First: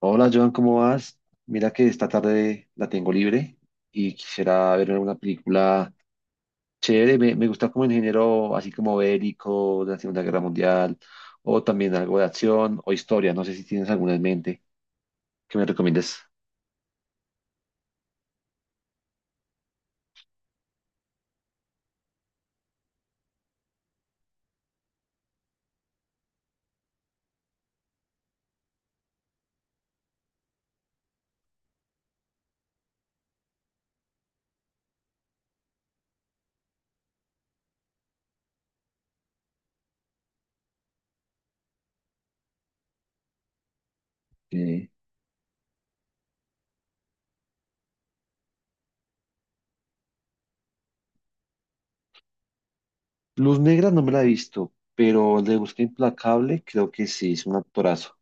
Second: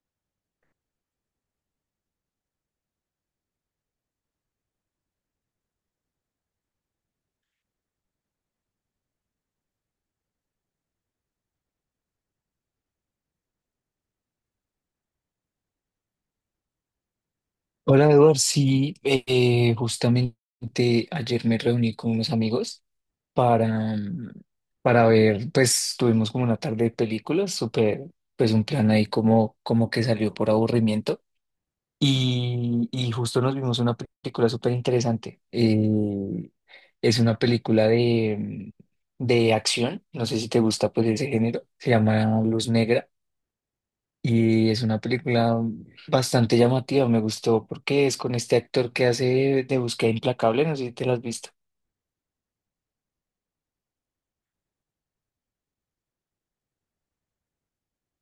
Hola Joan, ¿cómo vas? Mira que esta tarde la tengo libre y quisiera ver una película chévere. Me gusta como en género así como bélico de la Segunda Guerra Mundial o también algo de acción o historia. No sé si tienes alguna en mente que me recomiendes. Hola Eduard, sí, justamente ayer me reuní con unos amigos para, mm, para ver, pues tuvimos como una tarde de películas, súper, pues un plan ahí como, como que salió por aburrimiento y justo nos vimos una película súper interesante. Es una película de acción, no sé si te gusta pues ese género, se llama Luz Negra y es Eh, una película bastante llamativa, me gustó porque es con este actor que hace de Búsqueda Implacable, no sé si te lo has visto. Luz Negra no me la he visto, pero de Busca Implacable creo que sí, es un actorazo.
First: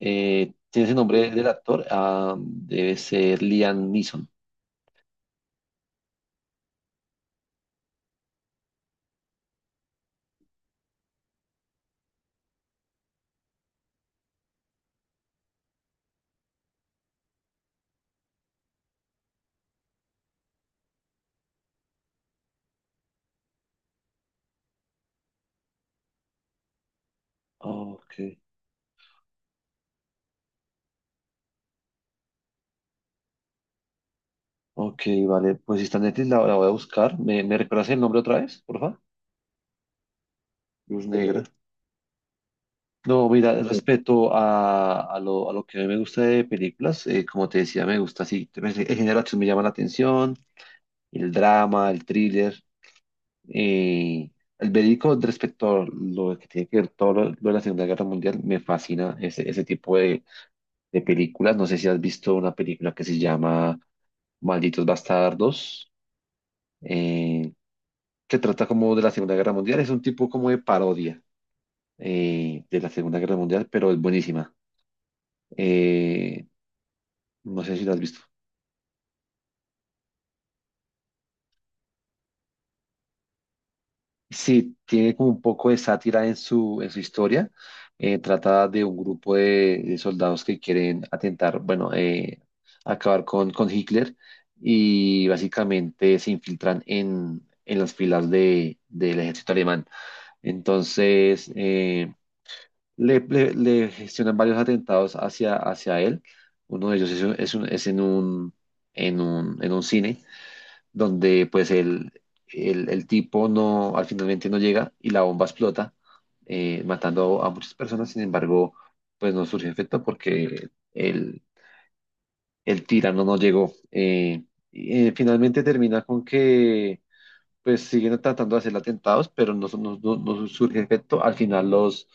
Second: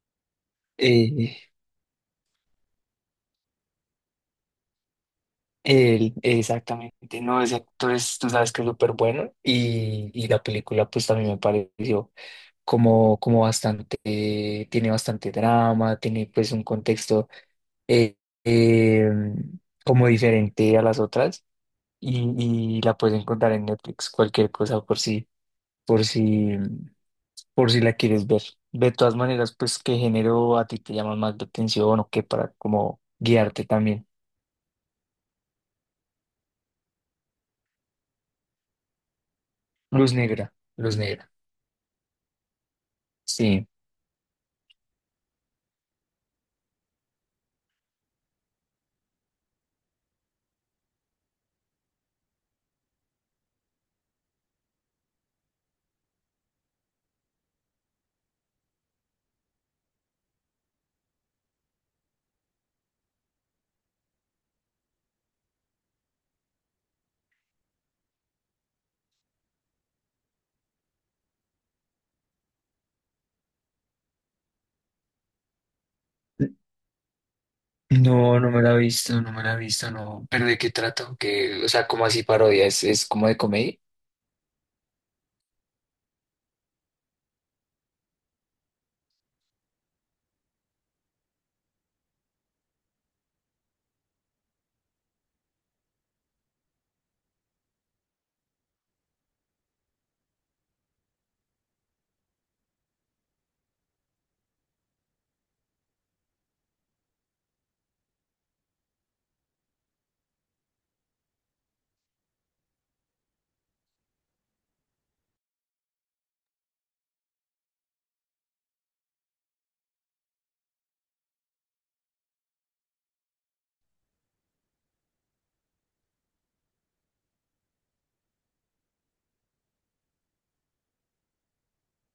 ¿Tienes el nombre del Eh, actor? Ah, debe ser Liam Neeson. Él, exactamente, no, ese actor es, tú sabes que es súper bueno y la película pues también me pareció como, como bastante, tiene bastante drama, tiene pues un contexto eh, eh, como diferente a las otras y la puedes encontrar en Netflix, cualquier cosa por si. por si la Ok. quieres ver. De todas maneras, pues, ¿qué género a ti te llama más la atención o qué para como guiarte también? Ok, vale. Pues si está en Netflix, la voy a buscar. ¿Me recuerdas el nombre otra vez, por favor? Luz negra, luz Luz negra. Negra. Sí, no, mira, sí. Sí. Respecto a a lo que a mí me gusta de películas, como te decía, me gusta así, pues. El género de acción me llama la atención, el drama, el thriller, eh, el verídico respecto a lo que tiene que ver todo lo de la Segunda Guerra Mundial, me fascina ese tipo de películas. No sé si has visto una película que se llama Malditos Bastardos. eh, que trata como de la Segunda Guerra Mundial. Es un tipo como de parodia, de la Segunda Guerra Mundial, pero es buenísima. Eh, no sé si la has visto. No, no me la he visto, no me la he visto, no. ¿Pero de qué trata? Que ¿o sea, como así parodia? Es como de comedia? Sí, tiene como un poco de sátira en en su historia. Trata de un grupo de soldados que quieren atentar, bueno, acabar con Hitler y básicamente se infiltran en las filas del ejército alemán. Entonces, le gestionan varios atentados hacia él. Uno de ellos es, es, es en en en un cine donde pues el tipo no, al finalmente no llega y la bomba explota, matando a muchas personas. Sin embargo, pues no surge efecto porque el tirano no llegó. Finalmente termina con que pues siguen tratando de hacer atentados, pero no, no, no surge efecto. Al final los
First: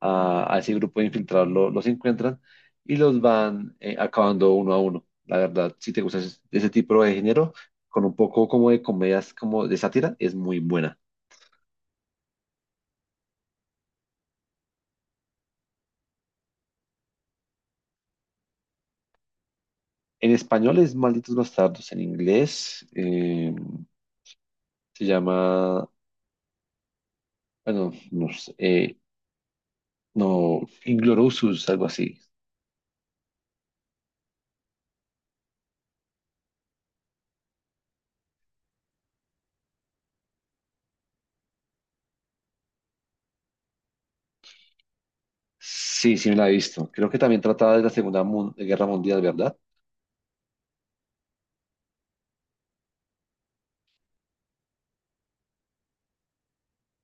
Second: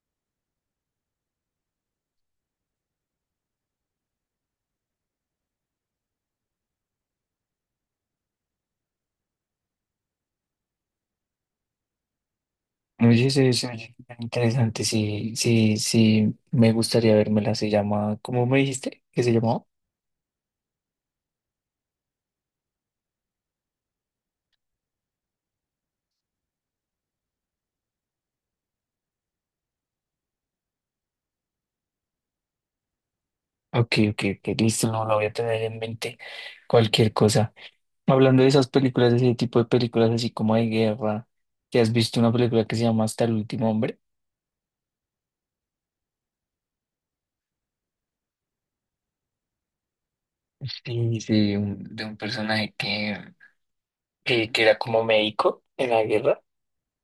a ese grupo de infiltrados los encuentran y los van acabando uno a uno. La verdad, si te gusta ese tipo de género, con un poco como de comedias, como de sátira, es muy buena. Oye, se oye bien interesante, sí, sí, sí, me gustaría vérmela, se llama, ¿cómo me dijiste que se llamó? En español es Malditos Bastardos, en inglés se llama, bueno, no sé, no, Inglourious, algo así. Ok, ok, ok, listo, no la voy a tener en mente, cualquier cosa. Hablando de esas películas, de ese tipo de películas así como de guerra, ¿te has visto una película que se llama Hasta el último hombre? Sí, sí me la he visto. Creo que también trataba de la Guerra Mundial, ¿verdad? Sí, sí, un- de un personaje que era como médico en la guerra,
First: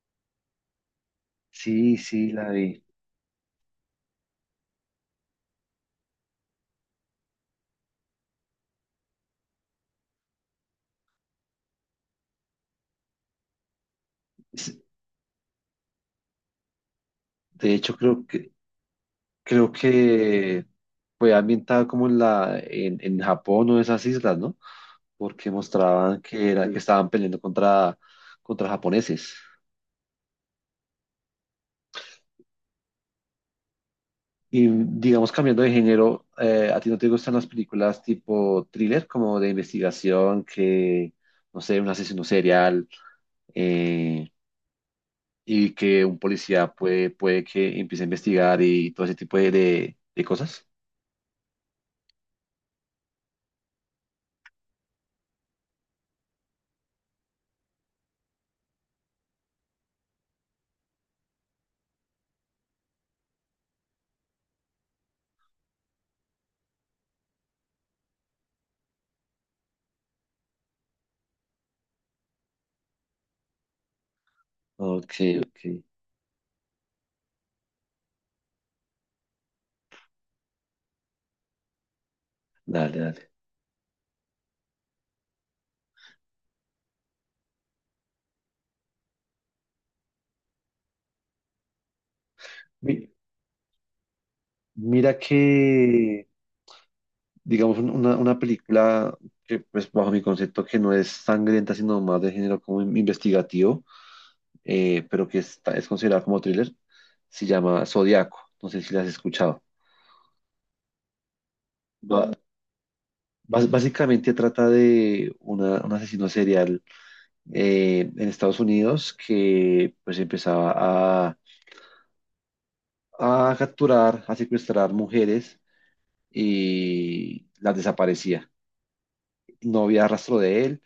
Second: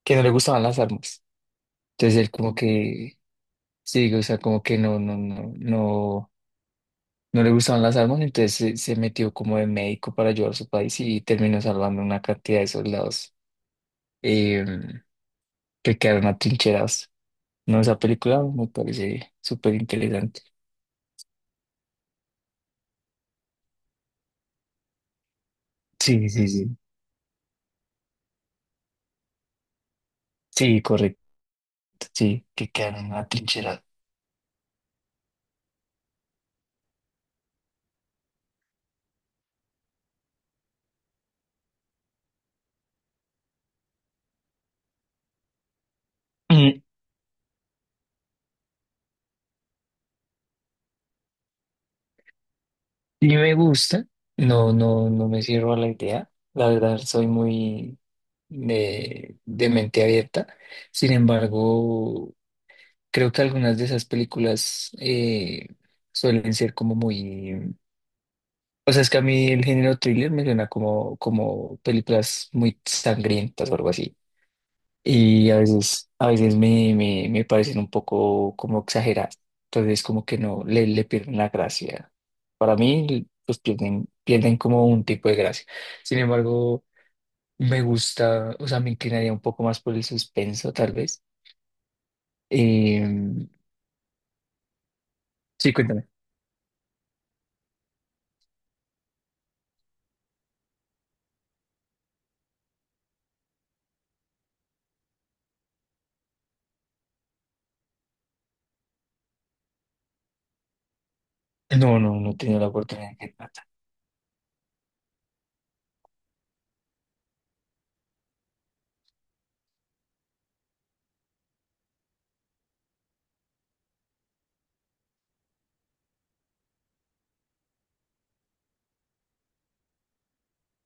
que no le gustaban las armas. Sí, Entonces sí, él la como vi. que, sí, o sea, como que no, no, no, no, no le gustaban las armas, entonces se metió como de médico para ayudar a su país y terminó salvando una cantidad de soldados eh, Es- que quedaron atrincherados. De No, hecho, esa película me parece creo súper interesante. que fue ambientada como en en Japón o esas islas, ¿no? Porque mostraban Sí, sí, que era, sí. que estaban peleando contra japoneses. Sí, correcto, sí, que quedan en la trinchera. Y digamos, cambiando de género, ¿a ti no te gustan las películas tipo thriller, como de investigación, que, no sé, un asesino serial, eh, y que un policía Mm, puede que empiece a investigar y todo ese tipo de, de cosas? y me gusta, no, no, no me cierro a la idea, la verdad soy muy de mente abierta, sin embargo, creo que algunas de esas películas suelen ser como muy... O sea, es que a mí el género thriller me suena como, como películas muy sangrientas o algo así. Ok, Y ok. A veces me parecen un poco como exageradas. Entonces, como que no, le pierden la gracia. Para Dale, mí, dale. pues pierden, pierden como un tipo de gracia. Sin embargo, me gusta, o sea, me inclinaría un poco más por el suspenso, tal vez. Mi- Em, Mira sí, cuéntame. que, digamos, una película que, pues, bajo mi concepto, que no es sangrienta, sino más de género como investigativo, pero que es considerada como thriller, se llama Zodiaco. No sé si la has escuchado. No, no, no Ba- he tenido la oportunidad de tratar. Básicamente trata de un asesino serial, en Estados Unidos que, pues, empezaba a, a capturar, a secuestrar mujeres y las desaparecía. No había rastro de él.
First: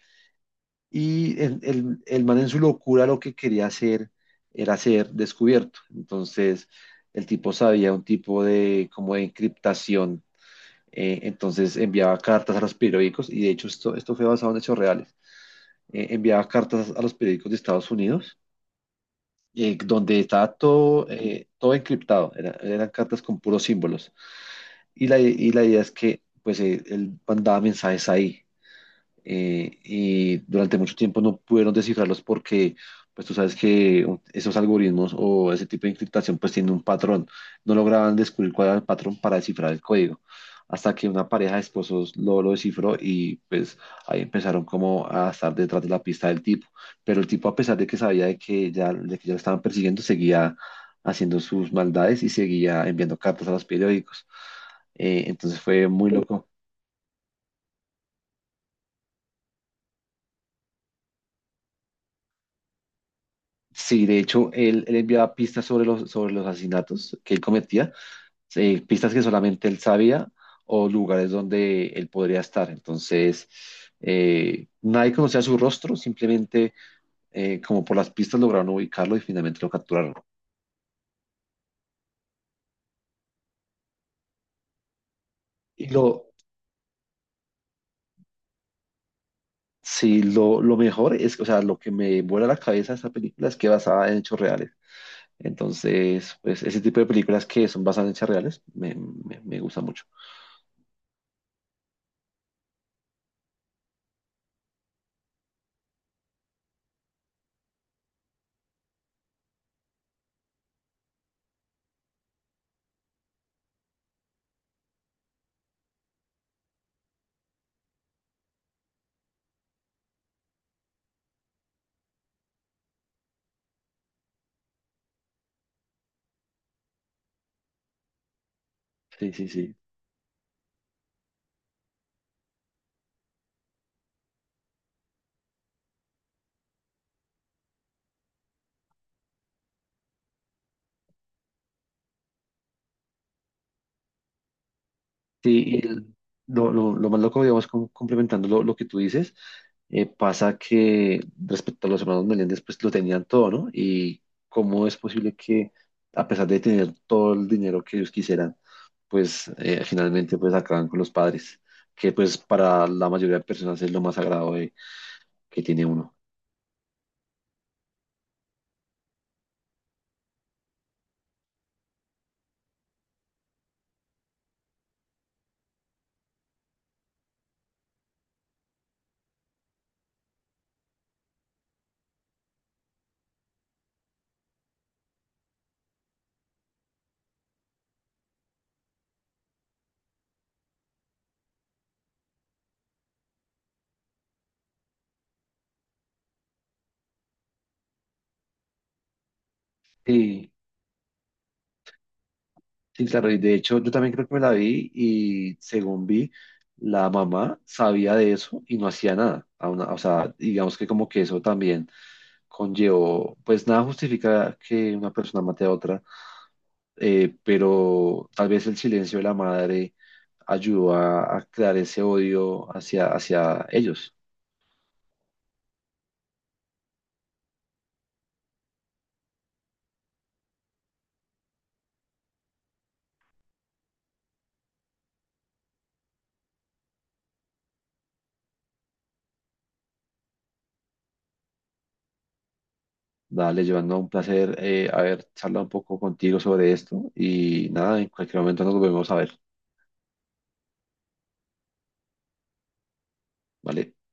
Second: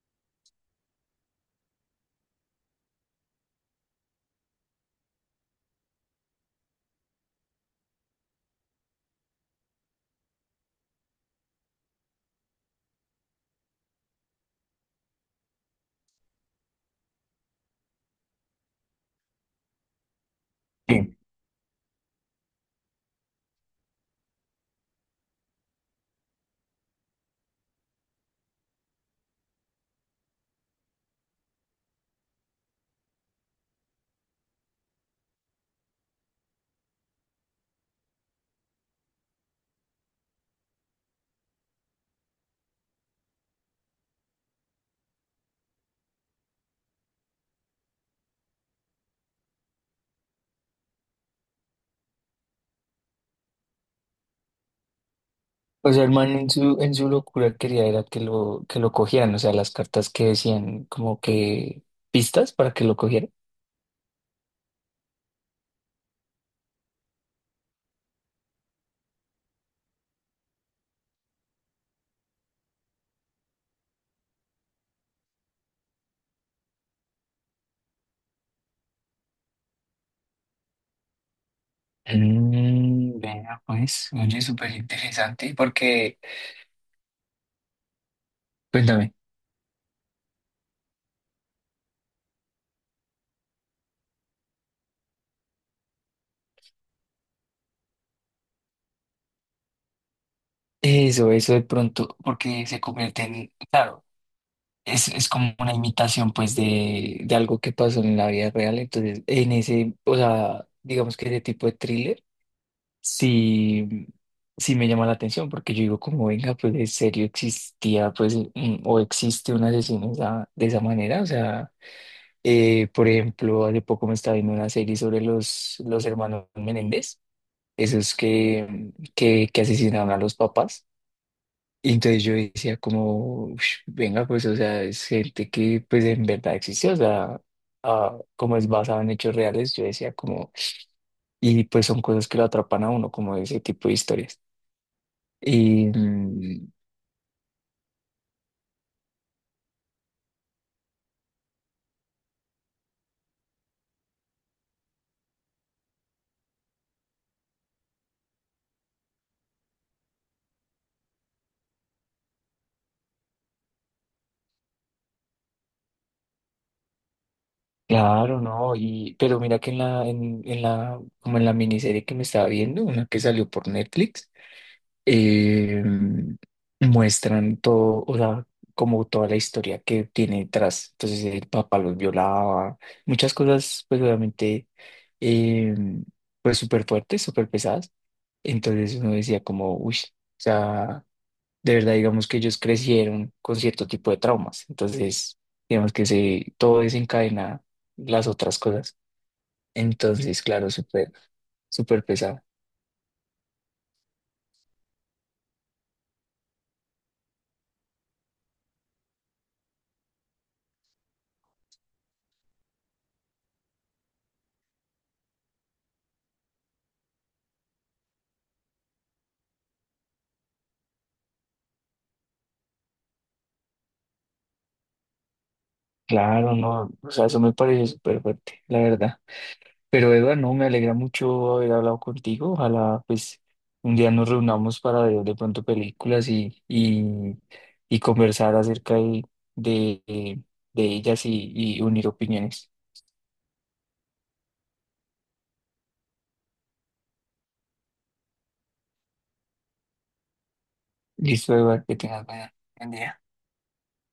Y el man en su locura lo que quería hacer era ser descubierto. Entonces, el tipo sabía un tipo de como de encriptación. Entonces enviaba cartas a los periódicos, y de hecho esto fue basado en hechos reales. Enviaba cartas a los periódicos de Estados Unidos, donde estaba todo, Bien. Todo encriptado. Eran cartas con puros símbolos. Y la idea es que pues, él mandaba mensajes ahí. Y durante mucho tiempo no pudieron descifrarlos porque, pues tú sabes que esos algoritmos o ese tipo de encriptación pues tiene un patrón. No lograban descubrir cuál era el patrón para descifrar el código, hasta que una pareja de esposos lo descifró y pues ahí empezaron como a estar detrás de la pista del tipo. Pero el tipo, a pesar de que sabía de que ya lo estaban persiguiendo, seguía haciendo sus maldades y seguía enviando cartas a los periódicos. Entonces fue O sea, el muy man loco. En su locura quería era que lo cogieran, o sea, las cartas que decían como que pistas para que lo cogieran. Sí, de hecho, él enviaba pistas sobre sobre los asesinatos que él cometía, pistas que solamente él sabía o lugares donde él podría estar. Entonces, nadie conocía su rostro, simplemente como por las pistas lograron ubicarlo y finalmente lo capturaron. Mm, vea, pues, oye, súper interesante, Y porque, lo, cuéntame, sí, lo mejor es, o sea, lo que me vuela la cabeza de esta película es que basada en hechos reales. Entonces, pues ese tipo de películas que son basadas en hechos reales me gusta mucho. eso de pronto, porque se convierte en, claro, es como una imitación, pues, de algo que pasó en la vida real, entonces, en ese, o sea, digamos que ese tipo de thriller, sí, sí me llama la atención, porque yo digo, como, venga, pues, en serio existía, pues, un- o existe un asesino esa- de esa manera, o sea... por ejemplo, hace poco me estaba viendo una serie sobre los hermanos Menéndez, esos Sí, sí, que sí. asesinaron a los papás. Y entonces yo decía como, "Ush, venga, pues, o sea, es gente que pues en verdad existe, o sea, ah, como es basado en hechos reales", yo decía como, y pues son cosas que lo atrapan a uno, como ese tipo de historias. Sí, Y mm, lo más loco, digamos, complementando lo que tú dices, pasa que respecto a los hermanos Meléndez, pues lo tenían todo, ¿no? Y cómo es posible que, a pesar de tener todo el dinero que ellos quisieran, pues finalmente pues acaban con los padres, que pues para la mayoría de personas es lo más que tiene uno. claro, no, y, pero mira que en la, en la, como en la miniserie que me estaba viendo, una que salió por Netflix, eh, muestran todo, o sea, como toda la historia que tiene detrás. Entonces el papá los violaba, muchas cosas, pues obviamente, eh, pues súper fuertes, súper pesadas. Entonces uno decía como, uy, o sea, de verdad digamos que ellos crecieron con cierto tipo de traumas. Entonces, digamos que se, todo desencadena las otras cosas. Entonces, Sí, claro, súper, súper pesado. sí, claro, y de hecho yo también creo que me la vi y según vi, la mamá sabía de eso y no hacía nada. O sea, digamos que como que eso también conllevó, pues nada justifica que una persona mate a otra, pero tal vez el silencio de la madre ayudó a crear ese odio hacia, hacia ellos. Claro, no, o sea, eso me pareció súper fuerte, la verdad. Pero Eduardo, no, me alegra mucho haber hablado contigo. Ojalá pues un día nos reunamos para ver de pronto películas y conversar acerca de, de ellas y unir opiniones. Dale, llevando un placer haber charlado un poco contigo sobre esto y nada, en cualquier momento nos volvemos a ver, Listo, Eduardo, que tengas buena- buen día. ¿vale?